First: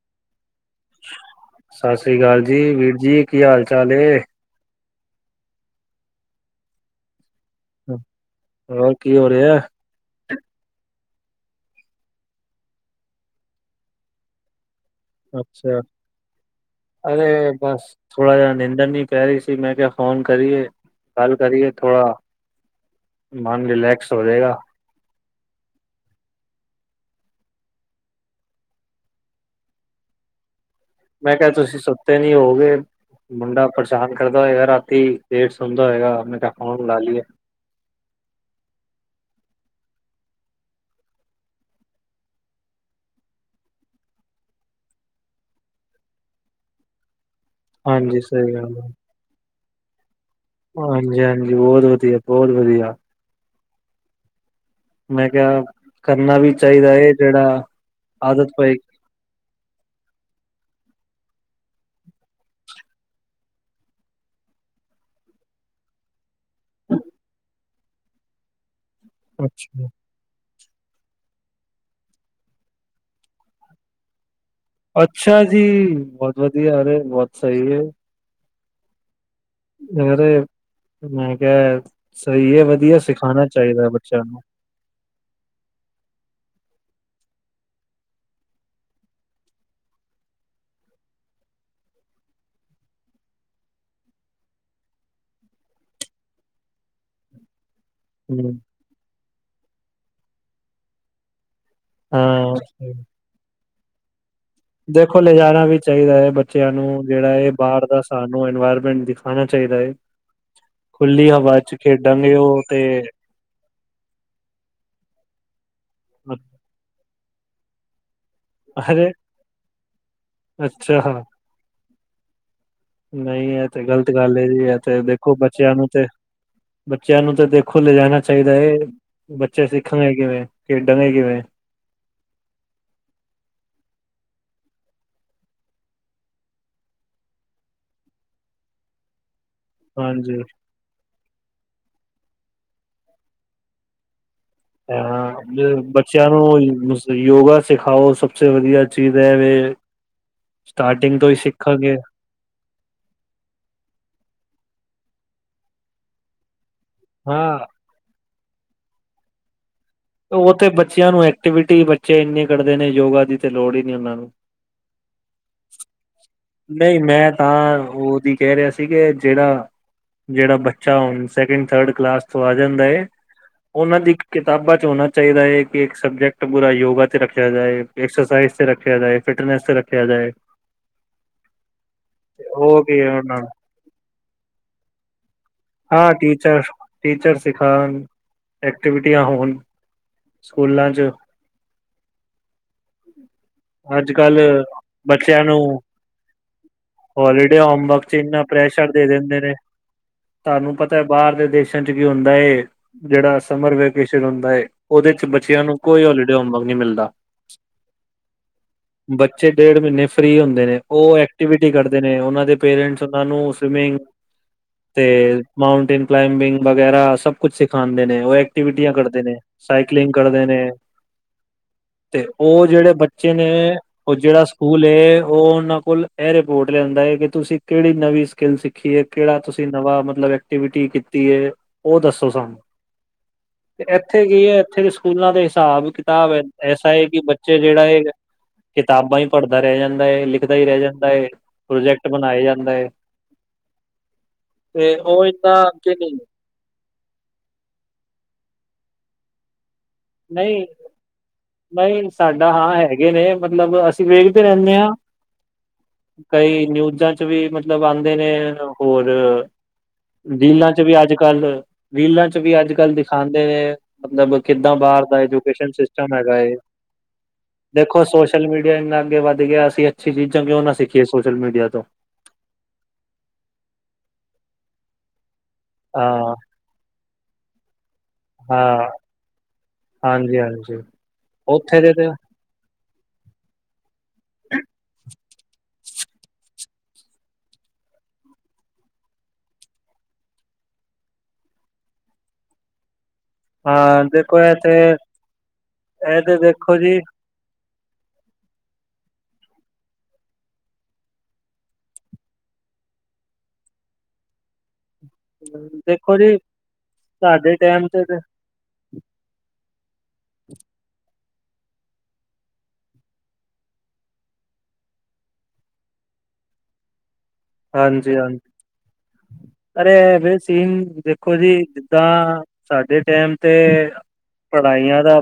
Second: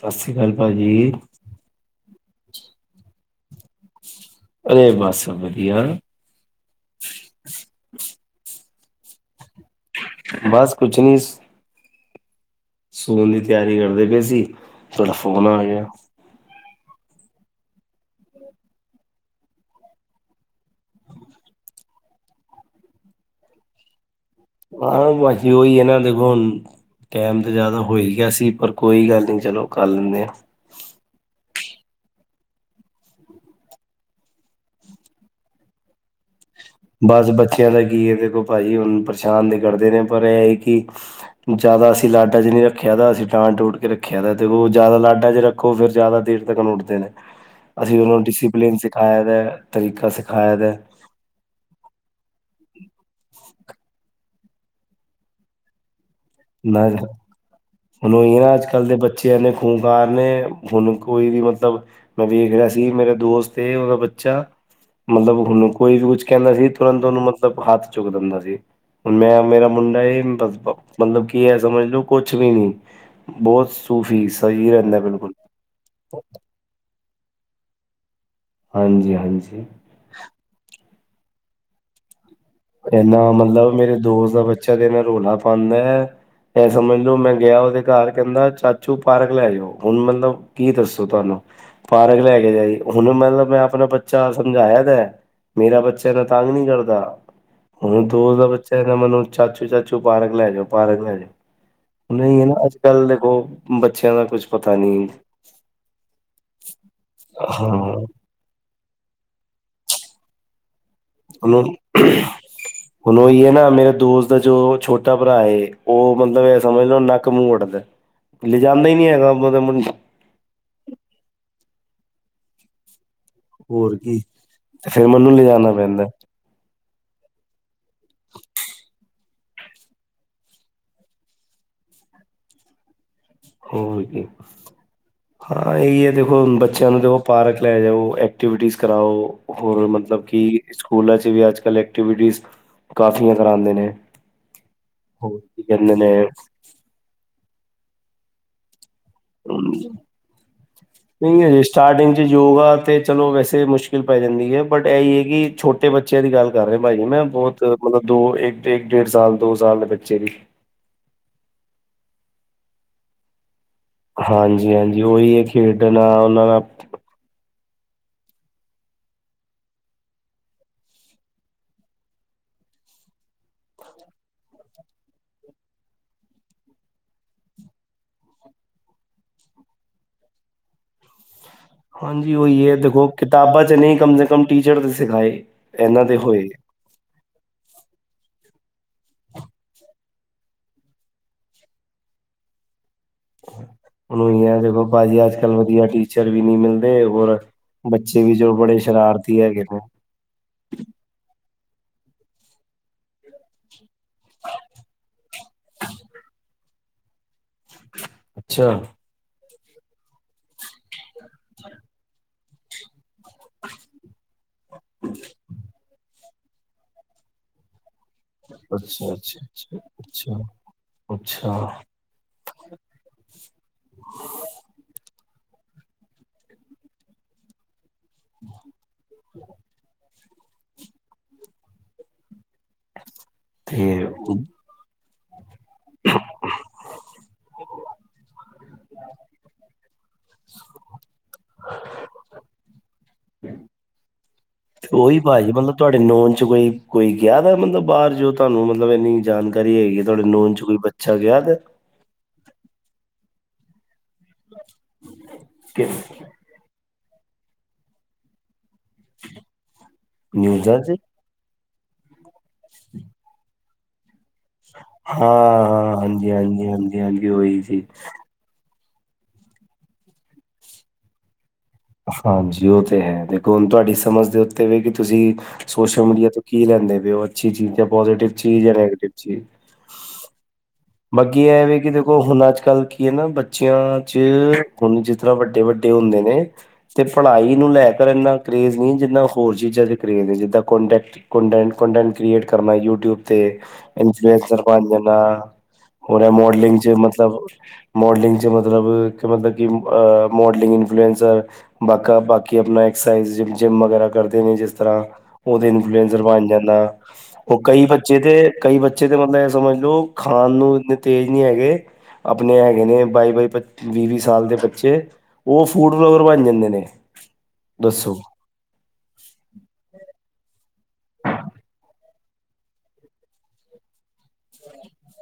ਸਤਿ ਸ੍ਰੀ ਅਕਾਲ ਭਾਜੀ ਸਸ ਸ੍ਰੀ ਕਾਲ ਜੀ, ਵੀਰ ਜੀ ਕੀ ਹਾਲ- ਚਾਲ ਨੇ? ਅਰੇ, ਬਸ ਵਦੀਆ। ਹੋਰ, ਕੀ ਹੋ ਰੇਆ? ਬਸ ਕੁਛ ਨੀਂ ਸ ਸੌਂਨ ਦੀ ਤੇਆਰੀ ਕਰਦੇ ਪਏ ਸੀ। ਤੁਹਾਡਾ ਫੋਨ ਆ ਅੱਛਾ। ਗਿਆ ਅਰੇ, ਬਸ ਥੋੜਾ ਜੇਆ ਨਿੰਦਰ ਨੀਂ ਪੈ ਰਈ ਸੀ, ਮੈਂ ਕੇਆ ਫੋਨ ਕਰੀਏ। ਗੱਲ ਕਰੀਏ ਥੋੜਾ ਮਨ ਰਿਲੈਕਸ ਹੋ ਜੇਗਾ। ਹਾਂ ਬਸ ਓਹੀ ਐ ਨਾ ਦੇਖੋ ਹੁਨ ਟੈਮ ਤੇ ਜਾਦਾ ਹੋ ਈ ਗੇਆ ਸੀ, ਪਰ ਕੋਈ ਗੱਲ ਨੀਂ ਚਲੋ ਕਰ ਲੈਂਨੇ। ਮੈਂ ਕੇਆ ਤੁਸੀ ਸੁੱਤੇ ਨੀ ਹੋਗੇ। ਮੁੰਡਾ ਪਰੇਸ਼ਾਨ ਕਰਦਾ ਹੋਏਗਾ ਰਾਤੀ ਲੇਟ ਸੌਂਦਾ ਹੋਏਗਾ। ਫੋਨ ਲਾ ਲਈਏ ਬਸ ਬੱਚੇਆਂ ਦਾ ਕੀ ਐ, ਦੇਖੋ ਭਾਜੀ ਹੁਨ ਪਰੇਸ਼ਾਨ ਤੇ ਕਰਦੇ ਨੇ, ਪਰ ਏ ਐ ਕਿ ਜਾਦਾ ਅਸੀਂ ਲਾਡਾਂ 'ਚ ਨੀਂ ਰੱਖੇਆ ਦਾ ਅਸੀਂ ਡਾਂ- ਡੂੰਟ ਕੇ ਰੱਖੇਆ ਦਾ ਤੇ ਓ ਜਾਦਾ ਲਾਡਾਂ 'ਚ ਰੱ ਖੋ ਫੇਰ ਓ ਜਾਦਾ ਦੇਰ ਤੱਕਨ ਉੱਠਦੇ ਨੇ। [inaudible] ਅਸੀਂ ਓਨੂੰ ਸਹੀ ਗੱਲ ਡਿਸਪਲਨ ਸਿਖਾਏਆ ਦਾ ਤਰੀਕਾ ਸਿਖਾਏਆ ਦਾ। ਹਾਂਜੀ-ਹਾਂਜੀ, ਬੌਤ ਵਦੀਆ-ਬੌਤ ਵਦੀਆ। ਮੈਂ ਕੇਆ ਕਰਨਾ ਵੀ ਚਾਈਦਾ ਨਾ ਐ ਜੇੜਾ ਆਦਤ ਪਏਗੀ। ਚਲੋ ਕੋਈ ਵਾਰ ਨੀ ਸਾਨੂੰ ਕੋਈ ਨੀਂ ਮਤਲਬ ਮੈਂ ਵੇਖ ਰੇਆ ਸੀ, ਮੇਰਾ ਦੋਸਤ ਏ ਓਦਾ ਬੱਚਾ ਮਤਲਬ ਓਨੂੰ ਕੋਈ ਵੀ ਕੁਝ ਕੈਂਦਾ ਸੀ, ਤੁਰੰਤ ਓਨੂੰ ਮਤਲਬ ਹੱਥ ਚੁੱਕ ਦੇਂਦਾ ਸੀ। ਹੁਨ ਮੈਂ, ਮੇਰਾ ਅੱਛਾ ਮੁੰਡਾ ਐ ਬਸ ਮਤਲਬ ਕੀ ਐ ਸਮਝ ਲਓ ਕੁਛ ਵੀ ਨੀਂ ਬੌਤ ਸੂਫੀ ਸਈ ਅੱਛਾ ਜੀ, ਬੌਤ ਵਧੀਆ, ਅਰੇ, ਬੌਤ ਸਈ ਐ। ਹਾਂਜੀ-ਹਾਂਜੀ। ਯ ਮੈਂ ਕੇਆ ਸਈ ਐ ਵਦੀਆ ਇਨਾ ਸਿਖਾਨਾ ਮਤਲਬ ਚਾਈਦਾ ਮੇਰੇ ਬੱਚੇਆਂ ਦੋਸਤ ਨੂੰ। ਦਾ ਬੱਚਾ ਤੇ ਏਨਾ ਰੌਲਾ ਪਾਂਦੈ। ਐ ਸਮਝ ਲਓ, ਮੈਂ ਗੇਆ ਓਦੇ ਘਰ ਕੈਂਦਾ ਚਾਚੂ ਪਾਰਕ ਲੈ ਜਾਓ। ਹੁਨ ਮਤਲਬ ਕੀ ਦੱਸੋ ਤੁਆਨੂੰ? ਪਾਰਕ ਲੈ ਕੇ ਜਾਈ ਹੁਨ ਮਤਲਬ ਮੈਂ ਆਪਨਾ ਬੱਚਾ ਸਮਝਾਏਆ ਦਾ ਮੇਰਾ ਬੱਚਾ ਤਾਂ ਤੰਗ ਨੀਂ ਕਰਦਾ। ਹੂਨ ਦੋਸਤ ਦਾ ਹਮ ਬੱਚਾ ਏ ਨਾ ਮੈਨੂੰ ਚਾਚੂ-ਚਾਚੂ ਪਾਰਕ ਲੈ ਜਾਓ, ਪਾਰਕ ਲੈ ਜਾਓ। ਹੂਨ ਐ ਈ ਏ ਨਾ ਹਾਂ ਅੱਜ-ਕੱਲ ਦੇਖੋ ਬੱਚਿਆਂ ਦਾ ਕੁਛ ਪਤਾ ਨਹੀਂ ਦੇਖੋ, ਲਿਜਾਨਾ ਵੀ ਚਾਈਦੈ ਬੱਚਿਆਂ ਨੂੰ, ਜੇੜਾ ਏ ਬਾਰ ਹਾਂ ਦਾ ਸਾਨ ਨੂੰ ਇਨਵਾਇਰਮੈਂਟ ਦਿਖਾਣਾ ਚਾਹੀਦਾ ਏ। ਹੁਨ, ਉਹ ਤੇ ਹੁਨ ਓ ਈ ਏ ਨਾ ਮੇਰੇ ਦੋਸਤ ਦਾ ਜੋ ਛੋਟਾ ਭਰਾ ਏ ਓ ਮਤਲਬ ਐ ਸਮਝ ਲੋਂ ਨੱਕ, ਮੂੰਅ ਵੱਟਦੈ। ਲਿਜਾਂਦਾ ਈ ਨੀ ਅਰੇ ਹੈਗਾ ਮਤਲਬ ਮੁੰ ਅੱਛਾ। ਨਈ ਐ ਤੇ ਹੋਰ ਗਲਤ ਕੀ ਗੱਲ ਏ ਜੀ ਐ ਤੇ ਫੇਰ ਮੈਨੂੰ ਦੇਖੋ ਲਿਜਾਣਾ ਬੱਚਿਆਂ ਨੂੰ ਪੈਂਦਾ ਤੇ ਬੱਚਿਆਂ ਨੂੰ ਤੇ ਦੇਖੋ ਲਿਜਾਨਾ ਚਾਈਦਾ ਏ। ਬੱਚੇ ਸਿੱਖਾਂਗੇ ਕਿਵੇਂ? ਖੇਡਾਂਗੇ ਕਿਵੇਂ? ਹੋਰ ਇੱਕ ਹਾਂ, ਆ ਈ ਐ ਦੇਖੋ ਬੱਚਿਆਂ ਨੂੰ ਦੇਖੋ ਪਾਰਕ ਲੈ ਜਾਓ, ਐਕਟੀਵਿਟੀਜ਼ ਕਰਾਓ। ਹੋਰ ਮਤਲਬ ਹਾਂਜੀ ਕਿ ਸਕੂਲਾਂ 'ਚ ਵੀ ਅੱਜ-ਕੱਲ ਐਕਟੀਵਿਟੀਜ਼ ਕਾਫੀਆਂ ਕਰਾਂਦੇ ਨੇ। ਐ ਹਾਂ ਹੋਰ ਕੀ ਮੇ ਕਹਿੰਦੇ ਨੇ ਬੱਚਿਆਂ ਨੂੰ ਮਿਸ ਯੋਗਾ ਸਿਖਾਓ ਸਭ ਸੇ ਵਧੀਐ ਚੀਜ ਐ ਵੇ, ਸਟਾਰਟਿੰਗ ਤੋਂ ਈ ਨਹੀਂ ਹਜੇ ਸਿੱਖਾਂਗੇ। ਸਟਾਰਟਿੰਗ ਯੋਗਾ ਤੇ ਚਲੋ ਵੈਸੇ ਮੁਸ਼ਕਿਲ ਪੈ ਜਾਂਦੀ ਏ ਬਟ ਐ ਈ ਏ ਕਿ ਛੋਟੇ ਬੱ ਚਿਆਂ ਦੀ ਗੱਲ ਕਰ ਰੇ ਆਂ ਪਾ ਜੀ ਮੈਂ ਹਾਂ ਬੋਤ ਮਤਲਬ ਦੋ, ਇੱਕ, ਡੇਢ, ਡੇਢ ਸਾਲ, ਦੋ ਸਾਲ ਦੇ ਬੱ ਓ ਤੇ ਬੱਚਿਆਂ ਨੂੰ ਐਕਟੀਵਿਟੀ ਬੱਚੇ ਇੰਨੇ ਕੱਢਦੇ ਨੇ। ਯੋਗਾ ਦੀ ਤੇ ਲੋੜ ਈ ਨੀ ਓਨਾਂ ਨੂੰ। ਹਾਂਜੀ-ਹਾਂਜੀ। ਓਈ ਏ ਖੇਡਨਾ ਓਨਾਂ ਦਾ ਨਈ ਮੈਂ ਤਾਂ ਐ ਓਦੀ ਕੈ ਰਿਆ ਸੀ ਕਿ ਜੇੜਾ ਜੇੜਾ ਬੱਚਾ ਹੂਨ ਸੈਕਿੰਡ-ਥਰਡ ਕਲਾਸ ਤੋਂ ਆ ਜਾਂਦਾ ਏ ਓਨਾਂ ਦੀ ਕਿਤਾਬਾਂ ਤੋ ਹੋਨਾ ਚਾਈਦਾ ਏ ਕਿ ਇੱਕ ਸਬਜੈਕਟ ਪੂਰਾ ਯੋਗਾ ਤੇ ਰੱਖਿਆ ਜਾਏ, ਐਕਸਰਸਾਈਜ਼ ਤੇ ਰੱਖਿਆ ਜਾਏ, ਫਿਟਨੈਸ ਤੇ ਰੱ ਖਿਆ ਜਾਏ। ਹਾਂਜੀ ਓਈ ਏ ਉਹ ਕੀ ਦੇਖੋ ਉਹਨਾਂ ਨੂੰ ਕਿਤਾਬਾਂ 'ਚ ਨਈ ਕਮ ਸੇ ਕਮ ਟੀਚਰ ਤੇ ਸਿਖਾਏ। ਐਨਾਂ ਹਾਂ ਤੇ ਹੋਏ। ਟੀਚਰ ਟੀਚਰ ਸਿਖਾਨ, ਐਕਟੀਵੀਟੀਆਂ ਹੋਨ ਸਕੂਲਾਂ 'ਚ ਹੁਣ ਅੱਜ-ਕੱਲ ਉਹੀ ਹੈ ਦੇਖੋ ਭਾਜੀ ਅੱਜ ਬੱਚਿਆਂ ਕੱਲ੍ਹ ਨੂੰ ਵਧੀਆ ਟੀਚਰ ਵੀ ਨਹੀਂ ਮਿਲਦੇ ਹੋਰ ਹੋਲੀਡੇ ਹੋਮਵਰਕ 'ਚ ਬੱਚੇ ਵੀ ਇੰਨਾ ਜੋ ਬੜੇ ਪ੍ਰੈਸ਼ਰ ਦੇ ਦੇਂਦੇ ਸ਼ਰਾਰਤੀ ਨੇ ਹੈਗੇ ਤੁਆਨੂੰ ਪਤੈ ਬਾਰ ਦੇ ਦੇਸਾਂ 'ਚ ਕੀ ਹੁੰਦਾ ਏ, ਜੜਾ ਸਮਰ ਵੇਕੇਸ਼ਨ ਹੁੰਦਾ ਏ ਓਦੇ 'ਚ ਬੱਚਿਆਂ ਨੂੰ ਕੋਈ ਹੋਲੀਡੇ ਹੋਮਵਰਕ ਨੀ ਮਿਲਦਾ। ਅੱਛਾ। ਬੱਚੇ ਡੇਢ ਮੀਂਨ੍ਹੇ ਫ੍ਰੀ ਹੁੰਦੇ ਨੇ, ਓ ਐਕਟੀਵਿਟੀ ਕਰਦੇ ਨੇ। ਓਨਾਂ ਦੇ ਪੇਰੈਂਟਸ ਓਨਾਂ ਨੂੰ ਸਵਿਮਿੰਗ ਤੇ ਮਾਊਂਨਟੇਨ ਕਲਾਈਮਿੰਗ ਵਗੈਰਾ ਸਭ ਕੁਛ ਸਿਖਾਂਦੇ ਨੇ। ਓ ਐਕਟੀਵਿਟੀਆਂ ਕਰਦੇ ਨੇ। ਅੱ, ਸਾਈਕਲਿੰਗ ਅੱਛਾ, ਕਰਦੇ ਨੇ ਅੱਛਾ। ਤੇ ਓ ਜੜੇ ਬੱਚੇ ਨੇ ਓ ਜੜਾ ਸਕੂਲ ਏ ਓ ਓਨਾਂ ਕੋਲ ਐ ਰਿਪੋਰਟ ਲਿਆਂਦਾ ਐ ਕਿ ਤੁਸੀਂ ਕੇੜੀ ਨਵੀਂ ਸਕਿੱਲ ਸਿੱਖੀ ਏ, ਕੇੜਾ ਤੁਸੀਂ ਨਵਾਂ ਮਤਲਬ ਐ ਕਟੀਵਿਟੀ ਕੀਤੀ ਏ, ਓ ਦੱਸੋ ਸਾਨੂੰ। ਥੇ ਉਨ ਐਥੇ ਦੇ ਸਕੂਲਾਂ ਦੇ ਹਿਸਾਬ-ਕਿਤਾਬ ਐਸਾ ਐ ਕਿ ਬੱਚੇ ਜੇੜਾ ਏਕ ਕਿਤਾਬਾਂ ਈ ਪੜਦਾ ਰੈ ਜਾਂਦਾ ਐ, ਲਿਖਦਾ ਈ ਰੈ ਜਾਂਦਾ ਐ, ਪ੍ਰੋਜੈਕਟ ਬਨਾਏ ਜਾਂਦਾ ਐ। ਤੇ ਓਈ ਪਾਜੀ ਇੰਨਾ ਮਤਲਬ ਅੱਗੇ ਤੁਆਡੇ ਨਹੀਂ ਨੋਨ 'ਚ ਕੋਈ ਕੋਈ ਗਿਆ ਦਾ ਮਤਲਬ ਬਾਰ, ਜੋ ਤੁਆਨੂੰ ਮਤਲਬ, ਏਨੀ ਜਾਣਕਾਰੀ ਹੈਗੀ? ਤੁਹਾਡੇ ਨੋਨ ਨਈ, 'ਚ ਕੋਈ ਬੱਚਾ ਗਿਆ ਦਾ ਨਈ, ਸਾਡਾ ਹਾਂ ਹੈਗੇ ਨੇ ਮਤਲਬ ਅਸੀਂ ਵੇਖਦੇ ਰੈਨੇ ਆਂ, ਕਈ ਨਿਊਜਾਂ 'ਚ ਵੀ ਮਤਲਬ ਆਂਦੇ ਨੇ ਹੋਰ ਰੀਲਾਂ 'ਚ ਵੀ ਅੱਜ-ਕੱਲ੍ਹ ਰੀਲਾਂ 'ਚ ਵੀ ਅੱਜ-ਕੱਲ੍ਹ ਦਿਖਾਂਦੇ ਨੇ ਮਤਲਬ ਕਿ ਦਾ ਬਾਰ ਦਾ ਹਾਂ ਐਜੂਕੇਸ਼ਨ ਹਾਂ ਸਿਸਟਮ ਹਾਂਜੀ ਹੈਗਾ ਏ, ਹਾਂਜੀ ਹਾਂਜੀ ਹਾਂਜੀ ਉਹੀ ਜੀ ਦੇਖੋ ਸੋਚ ਸੋਸ਼ਲ ਮੀਡੀਆ ਇੰਨਾ ਅੱਗੇ ਵੱਧ ਗਿਆ! ਅਸੀਂ ਅੱਛੀ ਚੀਜ਼ਾਂ ਕਿਉਂ ਨਾ ਸਿੱਖੀਏ ਸੋਸ਼ਲ ਮੀਡੀਆ ਤੋਂ? ਹਾਂਜੀ, ਔ ਤੇ ਹੈ, ਦੇਖੋ ਹੁਣ ਤੁਆਡੀ ਸਮਝ ਦੇ ਉੱਤੇ ਵੇ ਕਿ ਤੁਸੀਂ ਸੋਸ਼ਲ ਮੀਡੀਆ ਹਾਂ, ਤੋਂ ਕੀ ਲੈਂਦੇ ਪੇ - ਅੱਛੀ ਚੀਜ਼, ਜਾਂ ਪੋਜ਼ੀਟਿਵ ਚੀਜ਼, ਜਾਂ ਹਾਂ, ਨੈਗੇਟਿਵ ਚੀਜ਼। ਹਾਂਜੀ, ਹਾਂਜੀ! ਬਾਕੀ ਇਹ ਵੈ ਉੱਥੇ ਕਿ ਦੇ ਤੇ ਦੇਖੋ ਹੁਣ ਅੱਜ-ਕੱਲ੍ਹ ਕੀ ਹੈ ਨਾ ਬੱਚਿਆਂ ਚ ਖੁੰਜੀ ਦ ਵੱਡੇ-ਵੱਡੇ ਹੁੰਦੇ ਨੇ। ਤੇ ਪੜ੍ਹਾਈ ਨੂੰ ਲੈ ਕਰ ਇਨਾ ਕਰੇਜ਼ ਨਹੀਂ ਜਿੰਨਾ ਹੋਰ ਚੀਜ਼ਾਂ ਦੇ ਕਰੇਜ਼ ਨੇ, ਜਿੱਦਾਂ ਕੋਂਡੇਕਟ। ਕੋਡੇਂਟ, ਕੋਡੇਂਟ ਕ੍ਰੀਏਟ ਕਰਨਾ, ਯੂਟਿਊਬ ਤੇ ਹਾਂ ਦੇਖੋ ਇਨਫਲੂਐਂਸਰ ਇੱਥੇ ਬਣ ਜਾਣਾ। ਇਹ ਹੋਰ ਤੇ ਮੋਡਲਿੰਗ ਦੇਖੋ ਚ ਜੀ ਮਤਲਬ ਮੋਡਲਿੰਗ 'ਚ ਮਤਲਬ ਕ ਮਤਲਬ ਕਿ, ਮੋਡਲਿੰਗ ਇਨਫਲੂਐਂਸਰ। ਬਾਕਾ ਬਾਕੀ ਆਪਣਾ ਐਕਸਰਸਾਈਜ਼, ਜਿੰਮ ਵਗੈਰਾ ਕਰਦੇ ਨੇ ਜਿਸ ਤਰ੍ਹਾਂ ਉਹਦੇ ਦੇਖੋ ਇਨਫਲੂਐਂਸਰ ਜੀ ਬਣ ਜਾਂਦਾ, ਉਹ ਕਈ ਬੱਚੇ ਤੇ ਕਈ ਬੱਚੇ ਤੇ ਮਤਲਬ ਇਹ ਸਮਝ ਲਓ ਆਣ ਨੂੰ ਇੰਨੇ ਤੇਜ਼ ਨੀ ਹੈਗੇ, ਆਪਣੇ ਹੈਗੇ ਨੇ ਬਾਈ-ਬਾਈ ਵੀਹ-ਵੀਹ ਸਾਲ ਦੇ ਬੱਚੇ। ਉਹ ਫੂਡ ਫਲੋਵਰ ਬਣ ਜਾਂਦੇ ਨੇ। ਦੱਸੋ ਹਾਂਜੀ ਹਾਂਜੀ। ਅਰੇ ਐ ਵੈ ਸੀਨ ਦੇਖੋ ਜੀ, ਜਿੱਦਾਂ ਸਾਡੇ ਟੈਮ ਤੇ ਪੜ੍ਹਾਈਆਂ ਦਾ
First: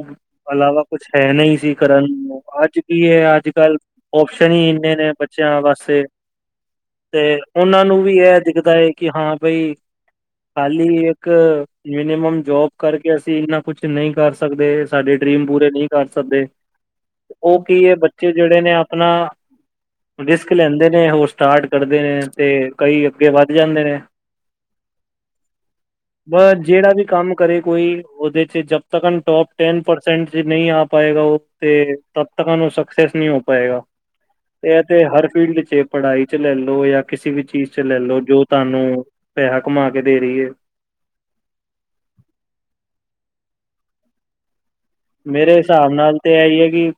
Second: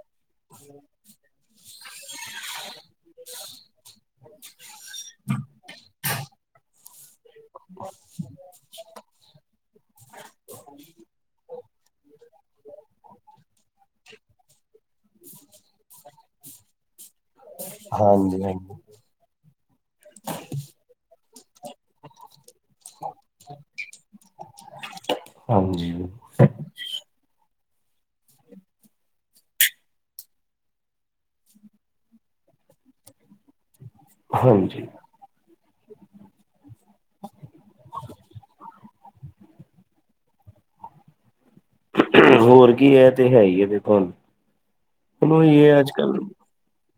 ਇਲਾਵਾ ਕੁਛ ਹੈ ਨਹੀਂ ਸੀ ਕਰਨ ਨੂੰ, ਅੱਜ ਕੀ ਹੈ, ਅੱਜ-ਕੱਲ੍ਹ ਓਪਸ਼ਨ ਹੀ ਇਨੇ ਬੱਚਿਆਂ ਵਾਸੇ ਤੇ ਉਹਨਾਂ ਨੂੰ ਵੀ ਇਹ ਦਿਖਦਾ ਹੈ ਕਿ ਹਾਂ ਬਾਈ ਖਾਲੀ ਇੱਕ ਮਿਨੀਮਮ ਜੋਬ ਕਰਕੇ ਅਸੀਂ ਇੰਨਾ ਕੁਛ ਨਹੀਂ ਕਰ ਸਕਦੇ, ਸਾਡੇ ਡਰੀਮ ਪੂਰੇ ਨਹੀਂ ਕਰ ਸਕਦੇ। ਉਹ ਕੀ ਹੈ, ਬੱਚੇ ਹਾਂਜੀ ਜਿਹੜੇ ਨੇ ਹਾਂਜੀ ਆਪਣਾ ਰਿਸਕ ਲੈਂਦੇ ਨੇ, ਹੋ ਸਟਾਰਟ ਕਰਦੇ ਨੇ ਤੇ ਕਈ ਅੱਗੇ ਵੱਧ ਜਾਂਦੇ ਨੇ। ਹਾਂਜੀ ਬ, ਜਿਹੜਾ ਵੀ ਕੰਮ ਕਰੇ ਕੋਈ, ਉਹਦੇ 'ਚ ਜਬ ਤੱਕ ਟੋਪ ਟੈਨ ਪਰਸੈਂਟ 'ਚ ਨਹੀਂ ਆ ਪਾਏਗਾ, ਉਹ ਤੇ ਤਬ ਤਕਨ ਓ ਸਕਸੈਸ ਨੀ ਹੋ ਪਾਏਗਾ, ਤੇ ਇਹ ਹਾਂਜੀ ਤੇ ਹਰ ਫੀਲਡ 'ਚ ਏ ਪੜ੍ਹਾਈ। ਚ ਲੈ ਲੋ, ਜਾਂ ਕਿਸੇ ਵੀ ਚੀਜ਼ ਚ ਲੈ ਲੋ, ਜੋ ਤੁਹਾਨੂੰ ਪੈਸਾ ਕਮਾ ਕੇ ਦੇ ਰਹੀ ਹੈ। ਹੋਰ ਕੀ, ਇਹ ਤੇ ਹੈ ਹੀ ਹੈ, ਦੇਖੋ ਹੁਣ। ਉਹਨੂੰ ਮੇਰੇ ਇਹ ਹਿਸਾਬ ਅੱਜ ਨਾਲ ਕੱਲ ਤੇ ਇਹ ਹੀ ਹੈ ਕਿ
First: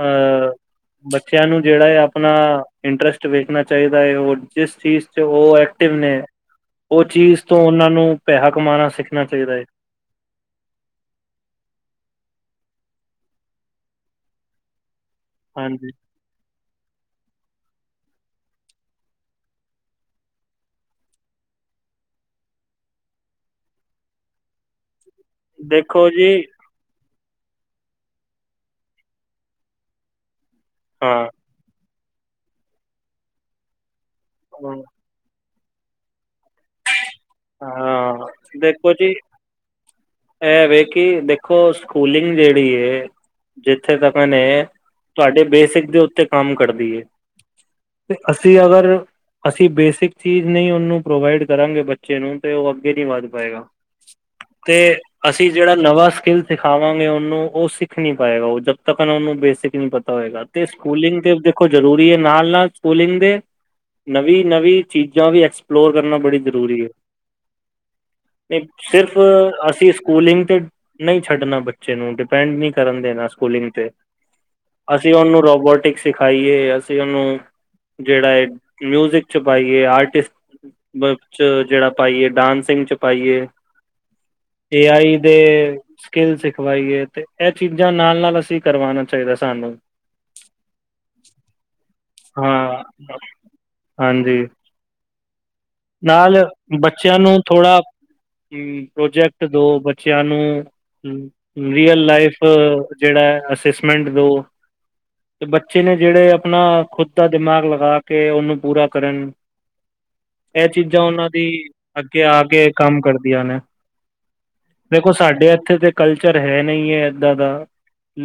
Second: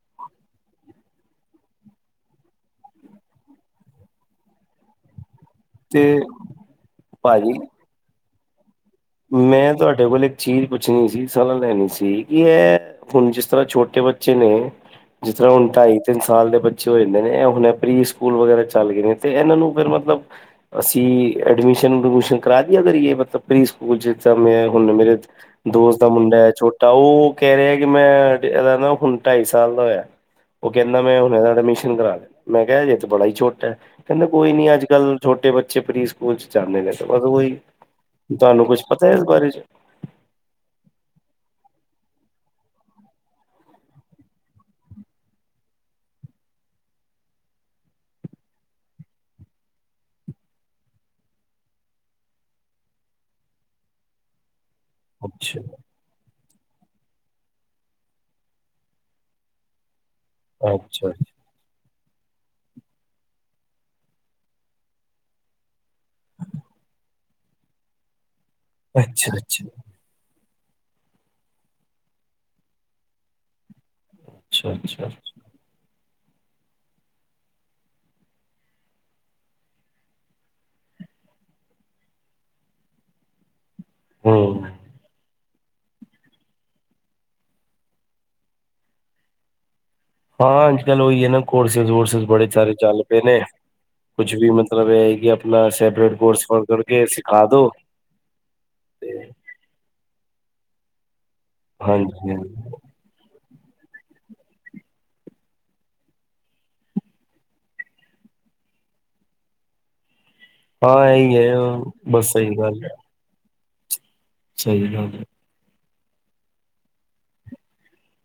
ਅਹ ਬੱਚਿਆਂ ਨੂੰ ਜਿਹੜਾ ਐ ਆਪਣਾ ਇੰਟਰਸਟ ਵੇਖਣਾ ਚਾਹੀਦਾ ਐ, ਉਹ ਜਿਸ ਚੀਜ਼ 'ਚ ਉਹ ਏ ਤੇ ਤਿਰਨੇ, ਉਹ ਚੀਜ਼ ਭਾਜੀ ਤੋਂ ਉਹਨਾਂ ਨੂੰ ਪੈਸਾ ਕਮਾਉਣਾ ਸਿਖ ਮੈਂ ਤੁਹਾਡੇ ਕੋਲ ਇੱਕ ਚੀਜ਼ ਪੁੱਛਣੀ ਸੀ, ਸਲਾਹ ਲੈਣੀ ਸੀ ਕਿ ਇਹ ਹੁਣ ਜਿਸ ਤਰ੍ਹਾਂ ਛੋਟੇ ਬੱਚੇ ਨੇ ਜਿਸ ਤਰ੍ਹਾਂ ਹੁਣ ਹਾਂਜੀ ਢਾਈ-ਤਿੰਨ ਸਾਲ ਦੇ ਬੱਚੇ ਹੋ ਜਾਂਦੇ ਨੇ, ਇਹ ਹੁਣ ਪ੍ਰੀ ਸਕੂਲ ਵਗੈਰਾ ਚੱਲ ਗਏ ਨੇ, ਤੇ ਇਹਨਾਂ ਨੂੰ ਫੇਰ ਮਤਲਬ ਅਸੀਂ ਐਡਮਿਸ਼ਨ-ਉਡਮਿਸ਼ਨ ਕਰਾ ਤੀ ਉਹਨਾਂ ਦੀ, ਏ ਮਤਲਬ ਪ੍ਰੀ ਸਕੂ ਹੁਣ ਜਿੱਦਾਂ ਮੈਂ ਹੁਣ ਮੇਰੇ ਦੋਸਤ ਦਾ ਦੇਖੋ ਜੀ ਮੁੰਡਾ ਐ ਛੋਟ ਤਾਂ ਊ ਕਹਿ ਰਿਹਾ ਕਿ ਮੈਂ ਇਹਦਾ ਨਾ ਹੁਣ ਢਾਈ ਸਾਲ ਦਾ ਹੋਇਆ। ਉਹ ਕਹਿੰਦਾ, ਮੈਂ ਹਾਂ ਹੁਣ ਇਹਦਾ ਐਡਮਿਸ਼ਨ ਕਰਾਨਾ, ਮੈਂ ਕਿਹਾ ਅਜੇ ਤਾਂ ਬੜਾ ਹੀ ਛੋਟਾ, ਕਹਿੰਦਾ ਕੋਈ ਨੀ ਅੱਜ-ਕੱਲ੍ਹ ਛੋਟੇ ਬੱਚੇ ਪ੍ਰੀ ਸਕੂਲ 'ਚ ਜਾਂਦੇ ਨੇ, ਓਦੋਂ ਈ ਹਾਂ, ਦੇਖੋ ਜੀ ਇਹ ਵੇ ਕਿ ਦੇਖੋ ਸਕੂਲਿੰਗ ਜਿਹੜੀ ਹੈ ਜਿੱਥੇ ਤੱਕ ਨੇ, ਤੁਹਾਡੇ ਬੇਸਿਕ ਦੇ ਉੱਤੇ ਕੰਮ ਕਰਦੀ ਏ। ਤੇ ਅਸੀ--ਅਗਰ ਅਸੀ ਬੇਸਿਕ ਚੀਜ਼ ਨਹੀਂ ਉਹਨੂੰ ਪ੍ਰੋਵਾਈਡ ਕਰਾਂਗੇ, ਬ ਬੱਚੇ ਨੂੰ, ਤੇ ਉਹ ਅੱਗੇ ਨੀ ਵੱਧ ਪਾਏਗਾ, ਤੇ ਅਸੀਂ ਅੱਛਾ ਜਿਹੜਾ ਨਵਾਂ ਸਕਿੱਲ ਸਿਖਾਵਾਂਗੇ, ਉਹਨੂੰ ਉਹ ਸਿੱਖ ਨੀ ਪਾਏਗਾ, ਉਹ ਜਦ ਤੱਕ ਉਹਨੂੰ ਬੇਸਿਕ ਨੀ ਪਤਾ ਹੋਏਗਾ ਤੇ ਅੱਛਾ ਸਕੂਲਿੰਗ ਤੇ ਦੇ ਦੇਖੋ, ਜਰੂਰੀ ਹੈ ਨਾਲ-ਨਾਲ ਸਕੂਲਿੰਗ ਦੇ ਨਵੀਂ-ਨਵੀਂ ਚੀਜ਼ਾਂ ਵੀ ਪਲੋਰ ਕਰਨਾ ਬੜੀ ਜ਼ਰੂਰੀ ਹੈ। ਸਿਰਫ ਅੱਛਾ ਅੱਛਾ ਅੱਛਾ ਅਸੀਂ ਸਕੂਲਿੰਗ ਤੇ ਨਹੀਂ ਛੱਡਣਾ ਬੱਚੇ ਨੂੰ, ਡਿਪੈਂਡ ਨਹੀਂ ਕਰਨ ਦੇਣਾ ਸਕੂਲਿੰਗ ਤੇ। ਅੱਛਾ ਅਸੀਂ ਉਹਨੂੰ ਰੋਬੋਟਿਕਸ ਸਿਖਾਈਏ ਅਸੀਂ ਉਹਨੂੰ, ਜਿਹੜਾ ਹੈ ਮਿਊਜਿਕ 'ਚ ਪਾਈਏ, ਆਰਟਿਸਟ ਬਚ ਜਿਹੜਾ ਪਾਈਏ ਡਾਂਸਿੰਗ 'ਚ ਪਾਈਏ, ਹਮ ਏ ਆਈ ਦੇ ਸਕਿਲ ਸਿਖਵਾਈਏ, ਤੇ ਇਹ ਚੀਜ਼ਾਂ ਨਾਲ-ਨਾਲ ਅਸੀਂ ਕਰਵਾਉਣਾ ਚਾਹੀਦਾ ਸਾਨੂੰ। ਹਾਂ, ਅੱਜ-ਕੱਲ੍ਹ ਉਹੀ ਹੈ ਨਾ, ਕੋਰਸਿਸ-ਵੋਰਸਿਸ ਬੜੇ ਸਾਰੇ ਹਾਂ ਚੱਲ ਪਏ ਨੇ। ਕੁਛ ਹਾਂਜੀ ਵੀ, ਮਤਲਬ ਇਹ ਹੈ ਕਿ ਆਪਣਾ ਸੈਪਰੇਟ ਕੋਰਸ-ਫੋਰਸ ਕਰਕੇ ਸਿਖਾ ਦੋ। ਹਮ, ਤੇ ਪ੍ਰੋਜੈਕਟ ਦੋ ਬੱਚਿਆਂ ਨੂੰ, ਰੀਅਲ ਹਾਂਜੀ ਲਾਈਫ ਹਾਂਜੀ ਜਿਹੜਾ ਹੈ, ਅਸੈਸਮੈਂਟ ਦਓ, ਤੇ ਬੱਚੇ ਨੇ ਜਿਹੜੇ ਆਪਣਾ ਖੁਦ ਦਾ ਦਿਮਾਗ ਲਗਾ ਕੇ ਉਹਨੂੰ ਪੂਰਾ ਕਰਨ। ਇਹ ਚੀਜ਼ਾਂ ਹਾਂ ਉਹਨਾਂ ਇਹੀ ਦੀ ਹੈ ਅੱਗੇ ਬਸ ਆ ਸਹੀ ਕੇ ਗੱਲ ਹੈ ਕੰਮ ਕਰਦੀਆਂ ਨੇ। ਸਹੀ ਗੱਲ ਦੇਖੋ, ਹੈ ਸਾਡੇ ਇੱਥੇ ਤੇ ਕਲਚਰ ਹੈ ਨਹੀਂ ਐ ਏਦਾਂ ਦਾ।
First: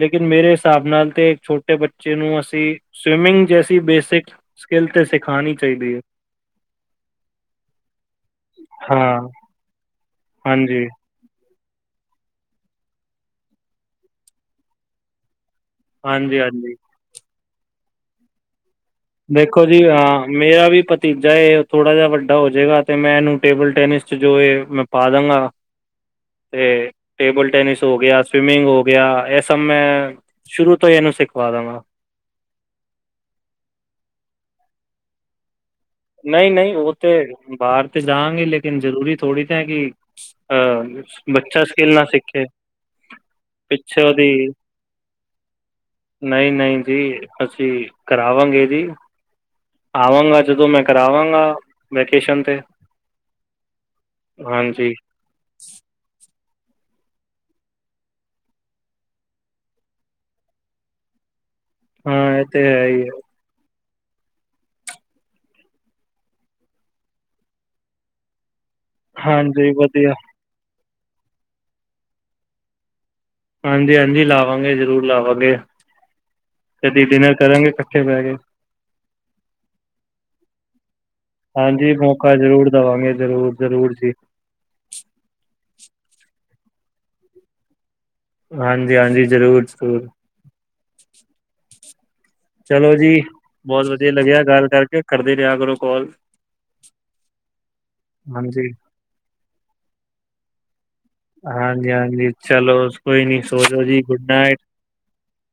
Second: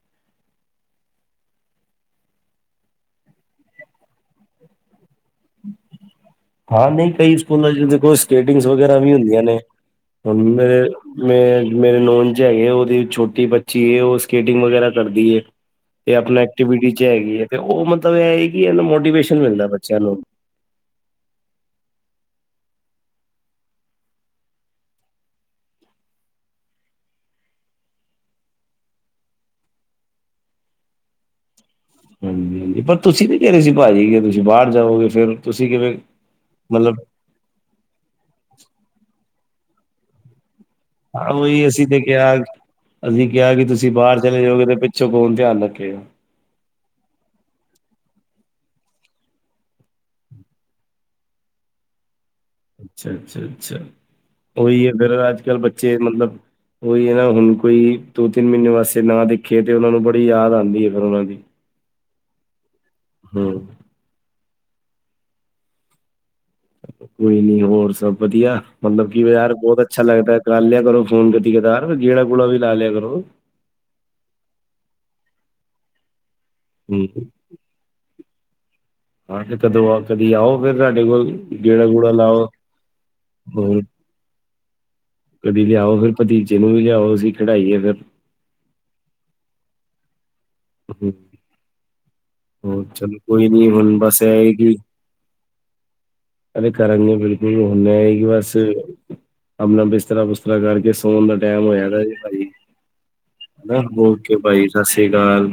ਲੇਕਿਨ ਮੇਰੇ ਹਿਸਾਬ ਨਾਲ ਤੇ ਛੋਟੇ ਬੱਚੇ ਨੂੰ ਅਸੀਂ ਸਵਿਮਿੰਗ ਜੈਸੀ ਬੇਸਿਕ ਸਕਲ ਤੇ ਸਿੱਖਣੀ ਚਾਹੀਦੀ ਹੈ। ਹਾਂ ਨਹੀਂ, ਕਈ ਸਕੂਲਾਂ 'ਚ ਦੇਖੋ ਸਕੇਟਿੰਗਸ ਵਗੈਰਾ ਵੀ ਹਾਂ ਹੁੰਦੀਆਂ ਨੇ, ਹੁਣ ਦੇ ਹਾਂਜੀ ਮੈਂ ਮੇਰੇ ਨੌਨ 'ਚ ਹੈਗੇ, ਉਹਦੀ ਛੋਟੀ ਬੱਚੀ ਐ, ਉਹ ਸਕੇਟਿੰਗ ਵਗੈਰਾ ਕਰਦੀ ਐ। 'ਤੇ ਹਾਂਜੀ ਆਪਣਾ ਹਾਂਜੀ ਐਕਟੀਵਿਟੀ 'ਚ ਹੈਗੀ ਐ, ਤੇ ਉਹ ਮਤਲਬ ਇਹ ਐ ਕਿ ਇਹਨੂੰ ਮੋਟੀਵੇਸ਼ਨ ਦੇਖੋ ਮਿਲਦਾ ਜੀ ਬੱਚਿਆਂ ਨੂੰ। ਹਾਂ ਮੇਰਾ ਵੀ ਭਤੀਜਾ ਏ, ਥੋੜ੍ਹਾ ਜਿਹਾ ਵੱਡਾ ਹੋ ਜੇਗਾ, ਤੇ ਮੈਂ ਇਹਨੂੰ ਟੇਬਲ ਟੈਨਿਸ 'ਚ ਜੋ ਏ ਮੈਂ ਪਾ ਦਾਂਗਾ। ਤੇ ਟੇਬਲ ਟੈਨਿਸ ਹੋ ਗਿਆ, ਸਵਿਮਿੰਗ ਹੋ ਗਿਆ, ਇਹ ਸਭ ਮੈਂ ਸ਼ੁਰੂ ਤੋਂ ਹੀ ਇਹਨੂੰ ਸਿਖਵਾ ਦਾਂਗਾ। ਹਾਂਜੀ-ਹਾਂਜੀ, ਪਰ ਤੁਸੀਂ ਤੇ ਕਹਿ ਰਹੇ ਸੀ, ਭਾਜੀ, ਕਿ ਤੁਸੀਂ ਬਾਹਰ ਜਾਓਗੇ, ਫੇਰ ਤੁਸੀਂ ਕਿਵੇਂ ਨਹੀਂ-ਨਹੀਂ, ਉਹ ਮਤਲਬ ਤੇ ਬਾਹਰ ਤੇ ਜਾਂਗੇ, ਲੇਕਿਨ ਜ਼ਰੂਰੀ ਥੋੜੀ ਨਾ ਐ ਕਿ ਅ ਹਾਂ ਬੱਚਾ ਉਹਹੀ ਅਸੀਂ ਸਕਿੱਲ ਤੇ ਨਾ ਕਿਆ ਸਿੱਖੇ ਅਸੀਂ ਕਿਹਾ ਕਿ ਤੁਸੀਂ ਪਿੱਛੇ ਬਾਹਰ ਚਲੇ ਜਾਓਗੇ, ਤੇ ਪਿੱਛੋਂ ਕੌਣ ਧਿਆਨ ਰੱਖੇਗਾ? ਨਹੀਂ-ਨਹੀਂ ਜੀ, ਅਸੀਂ ਕਰਾਵਾਂਗੇ ਜੀ, ਆਵਾਂਗਾ ਜਦੋਂ ਮੈਂ ਕਰਾਵਾਂਗਾ ਵੈਕੇਸ਼ਨ 'ਤੇ। ਅੱਛਾ, ਅੱਛਾ, ਅੱਛਾ ਉਹੀ ਏ, ਹਾਂਜੀ ਅਗਰ ਅੱਜ-ਕੱਲ੍ਹ ਬੱਚੇ ਮਤਲਬ ਉਹੀ ਹੈ ਨਾ, ਹੁਣ ਕੋਈ ਦੋ-ਤਿੰਨ ਮਹੀਨੇ ਵਾਸੇ ਨਾ ਦੇਖੇ, ਤੇ ਉਹਨਾਂ ਨੂੰ ਬੜੀ ਯਾਦ ਆਉਂਦੀ ਹੈ ਫੇਰ ਉਹਨਾਂ ਦੀ। ਹਾਂ, ਇਹ ਤੇ ਹੈ ਈ ਐ। ਹਮ। ਕੋਈ ਨੀ, ਹੋਰ ਸਭ ਵਧੀਆ, ਮਤਲਬ ਕੀ ਓ ਯਾਰ ਹਾਂਜੀ ਬਹੁਤ ਅੱਛਾ ਵਧੀਆ ਲੱਗਦਾ ਕਰ ਲਿਆ ਕਰੋ ਫੋਨ ਕਦੀ ਕਦਾਰ, ਗੇੜਾ-ਗੂੜਾ ਵੀ ਲਾ ਲਿਆ ਕਰੋ। ਹਾਂਜੀ-ਹਾਂਜੀ, ਲਾਵਾਂਗੇ ਜ਼ਰੂਰ ਲਾਵਾਂਗੇ, ਕਦੀ ਹੂੰ। ਡਿਨਰ ਕਰਾਂਗੇ ਇਕੱਠੇ ਬਹਿ ਕੇ। ਹਾਂ, ਤੇ ਕਦੋਂ ਆ ਕਦੀ ਆਓ ਫੇਰ ਸਾਡੇ ਕੋਲ? ਹਾਂਜੀ ਗੇੜਾ-ਗੂੜਾ ਮੌਕਾ ਲਾਓ ਜਰੂਰ ਦਵਾਂਗੇ ਜਰੂਰ, ਹੋਰ ਜਰੂਰ ਜੀ। ਕਦੀ ਲਿਆਓ ਫਿਰ ਭਤੀਜੇ ਨੂੰ ਵੀ ਲਿਆਓ ਅਸੀਂ ਖਿਡਾਈਏ ਫਿਰ। ਹਾਂਜੀ-ਹਾਂਜੀ, ਜਰੂਰ-ਜਰੂਰ। [unintelligible] ਚਲੋ ਜੀ ਕੋਈ ਨੀ ਬੋਤ ਹੁਣ ਵਧੀਆ ਬਸ ਲੱਗਿਆ ਇਹ ਹੈ ਗੱਲ ਕਿ ਕਰਕੇ। ਕਰਦੇ ਰਿਆ ਕਰੋ ਕੌਲ। ਅਰੇ ਕਰਾਂਗੇ ਬਿਲਕੁਲ। ਹੂਨ ਐ ਏ ਕਿ ਬਸ ਹਾਂਜੀ ਆਪਣਾ ਬਿਸਤਰਾ-ਬੁਸਤਰਾ ਕਰਕੇ ਸੋਨ ਦਾ ਟੈਮ ਹੋਇਆ ਹਾਂਜੀ ਦਾ ਜੇ ਹਾਂਜੀ ਪਾਜੀ। ਚਲੋ ਕੋਈ ਨੀ ਸੋ ਹੈਨਾ ਜਾਓ ਜੀ [unintelligible] ਗੁੱਡ ਕੇ ਨਾਈਟ ਪਾਈਸ ਸਸ ਸ੍ਰੀ ਕਾਲ।